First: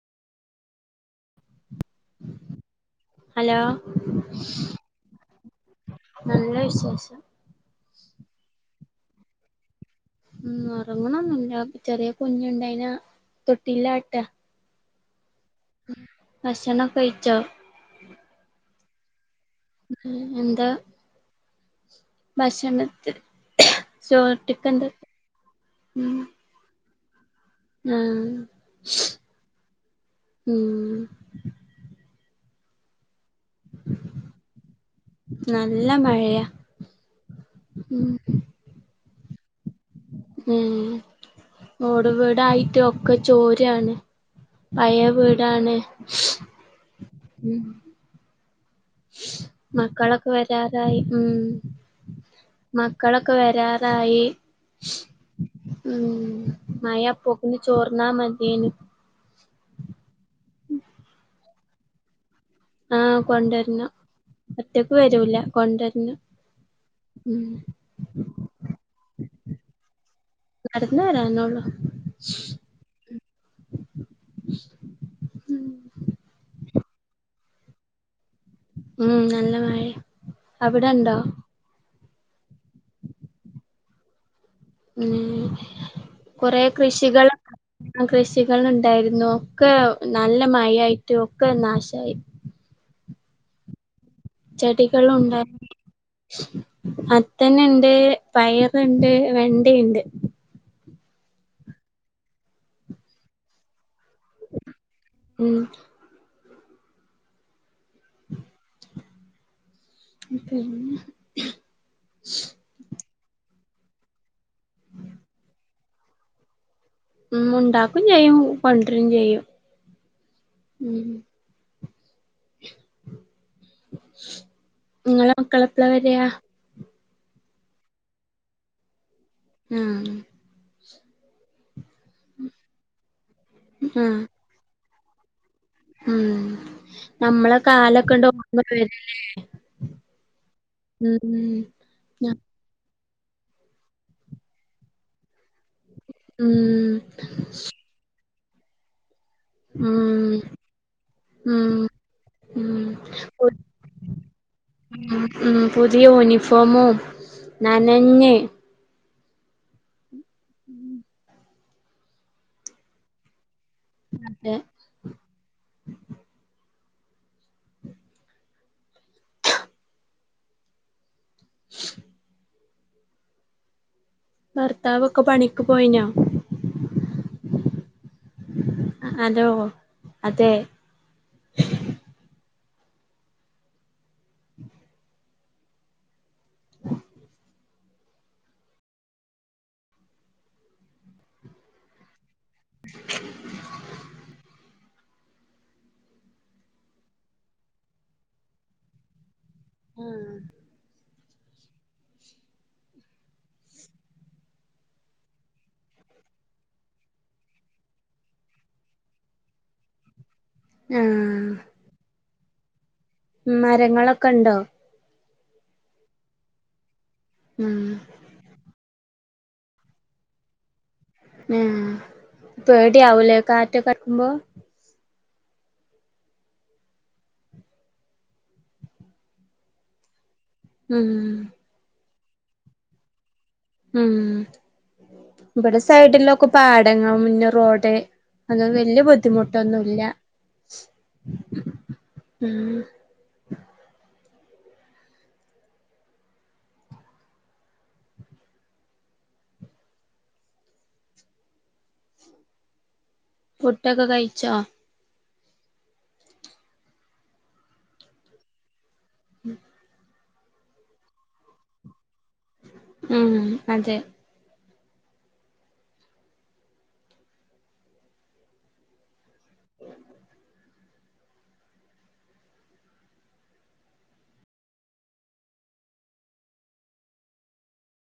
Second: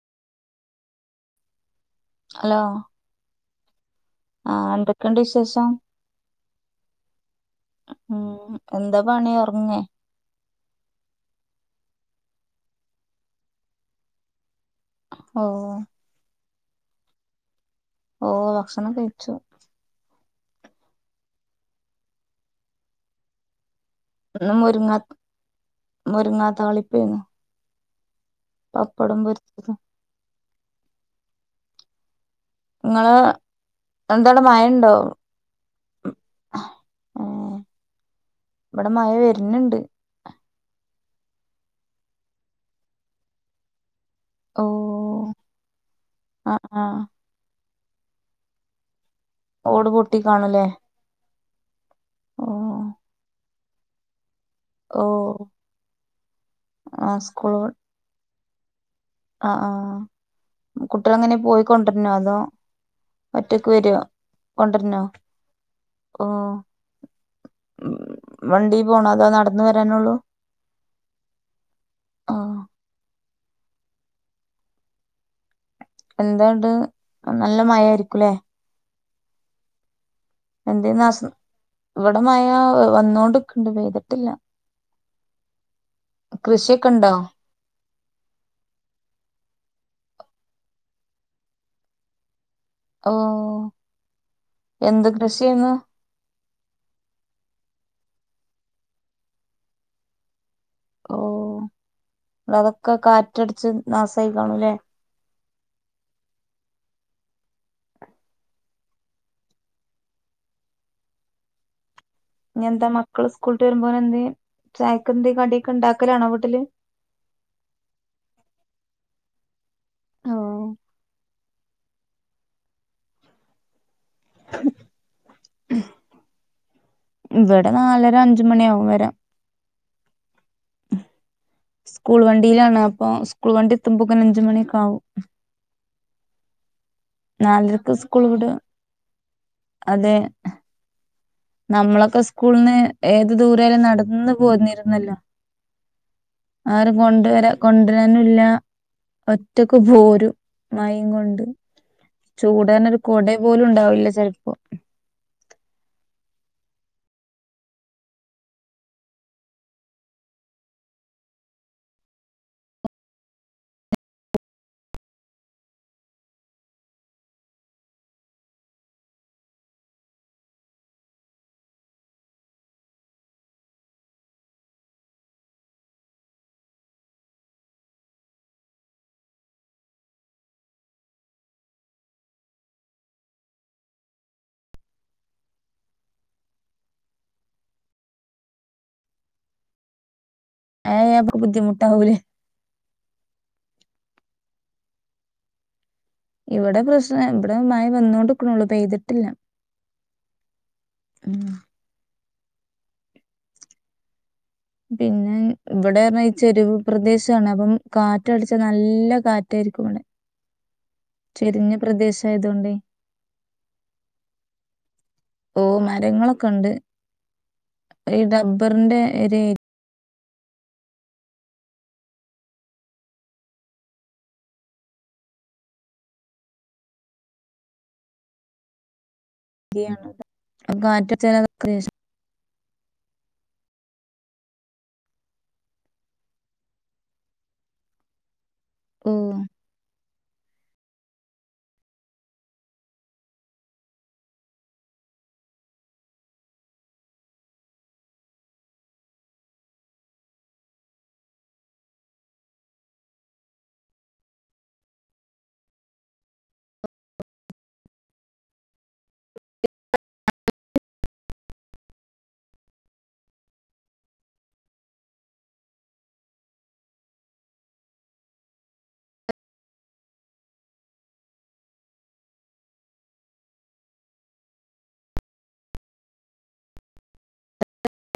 Hello hello ആഹ് എന്തൊക്കെയുണ്ട് വിശേഷം നല്ല വിശേഷം ഉം എന്താ പണി ഒറങ്ങേ ഉം ഉറങ്ങണന്നുല്ല ചെറിയ കുഞ്ഞുണ്ട് അയിന്നെ തൊട്ടില്ലാട്ട ഓഹ് ഭക്ഷണം ഒക്കെ കഴിച്ചോ ഓഹ് ഭക്ഷണം കഴിച്ചു ഉം എന്താ ഭക്ഷണത്തിന് ഇന്ന് മുരിങ്ങാ ഉം മുരിങ്ങാ താളിപ്പേന്നു. ആഹ് പപ്പടം പൊര്ച്ചതും ഉം ഇങ്ങളെ എന്തോടെ മഴണ്ടോ? നല്ല മഴയാ ഉം വടെ മഴ വര്ന്ന്ണ്ട്. ഉം ഓട് വീടായിട്ട് ഒക്കെ ചോരാണ്. ഓ പയേ വീടാണ് ആഹ് ആഹ് ഉം ഓട് പൊട്ടി മക്കളൊക്കെ കാണൂലേ വരാതായി ഉം ഓ മക്കളൊക്കെ വരാ തായി ഓ ഉം മയ ആഹ് അപ്പോക്ക്ന് ചോർ ന്നാ മത്യേനി. അഹ് ആഹ് കുട്ട്യാളെ എങ്ങനെ പോയിക്കൊണ്ടര്ന്നോ അതോ? ആഹ് ഒറ്റക്ക് കൊണ്ടരണം വരോ? ഒറ്റക്ക് കൊണ്ടര്ന്നോ? വരൂല കൊണ്ടരണം ഓഹ് ഉം. വണ്ടീ പോണോ. അതോ നട്ന്ന് വരാനുള്ളൂ? നട്ന്ന് വരാനൊള്ളു. ആഹ് എന്താണ്ട് നല്ല മഴായിരിക്കുംല്ലേ? ഉം നല്ല മഴേ എന്തെനാശം ഇവിടെ മഴ വന്നോണ്ട്ക്ക്ണ്ട്. പെയ്തിട്ട്ല്ല ഉം കൊറേ കൃഷിയൊക്കെ ഉണ്ടോ കൃഷികള ആഹ് കൃഷികള് ഇണ്ടായിരുന്നു. ഒക്കെ നല്ല മഴായിട്ട് ഒക്കെ നാശായി. ഓഹ് ചെടികളും ഉണ്ട മത്തന്ണ്ട്, പയറ്ണ്ട്, വെണ്ടിണ്ട്. ഓഹ് അതൊക്കെ കാറ്റട്ച്ച് നാസായിക്കാണുല്ലേ? ഉം [inaudible] ഇനി എന്താ മക്കള് സ്കൂൾട്ട് വരുമ്പോനെന്തെ ചായക്ക് എന്ത് കടിയൊക്കെ ഇണ്ടാക്കലാണോ വീട്ട്ല്? ഉം ഇണ്ടാക്കും ചെയ്യും. കൊണ്ടരും ചെയ്യും. ഓ ഉം. ഇങ്ങളെ മക്കളെ എപ്പള വര? ഇവടെ നാലര അഞ്ച് മണിയാവും വരാ ആഹ് സ്കൂൾ വണ്ടിയിലാണ്. അപ്പൊ സ്കൂൾ വണ്ടി ആഹ് എത്തുമ്പോക്ക്ന് അഞ്ച് മണിയൊക്കെ ആകും. ഉം നമ്മളെ നാലരക്ക് സ്കൂൾ കാലക്കെണ്ടോർമ വിടും വരലേ അതെ ഉം. നമ്മളൊക്കെ സ്കൂൾന്ന് ഏത് ദൂരായാലും നട്ന്ന് പോന്നിര്ന്നല്ലോ. ആരും കൊണ്ടുവരാ കൊണ്ട്രാനുല്ല. ഒറ്റക്ക് പോരും. മഴിം കൊണ്ട്. ചൂടാനൊരു കൊട പോലും ണ്ടാവില്ല ചെൽപ്പം ഉം ഉം പുതിയ യൂനിഫോമും നനഞ്ഞ് ഉം. അതെ. ഭർത്താവൊക്കെ പണിക്ക് പോയിനോ ഹലോ അതേ [unintelligible] ബുദ്ധിമുട്ടാവൂലെ ഇവിടെ പ്രശ്നം ഇവിടെ മഴ വന്നോണ്ടിക്കണൊള്ളു പെയ്തട്ടില്ല. ആഹ് ഉം പിന്നെ ഇവിടെ പറഞ്ഞ ചെരിവ് പ്രദേശാണ് അപ്പം കാറ്റ് അടിച്ചാ നല്ല കാറ്റായിരിക്കും ഇവിടെ. ആ, ചെരിഞ്ഞ പ്രദേശായതോണ്ടേ. ഉം മരങ്ങളൊക്കെണ്ടോ ഓഹ് മരങ്ങളൊക്കെണ്ട്. ഉം ഈ ഡബ്ബറിന്റെ ഒര് ആഹ് പേടിയാവൂലേ കാറ്റക്ക അടിക്കുമ്പൊ ഉം, [unintelligible] ഉം ഇവിടെ സൈഡിലൊക്കെ പാടങ്ങളും പിന്നെ റോഡ് അല്ലാതെ വല്ല്യ ഓ ബുദ്ധിമുട്ടൊന്നുല്ല ഉം പുട്ടൊക്കെ കഴിച്ചോ ഉം ഉം അതെ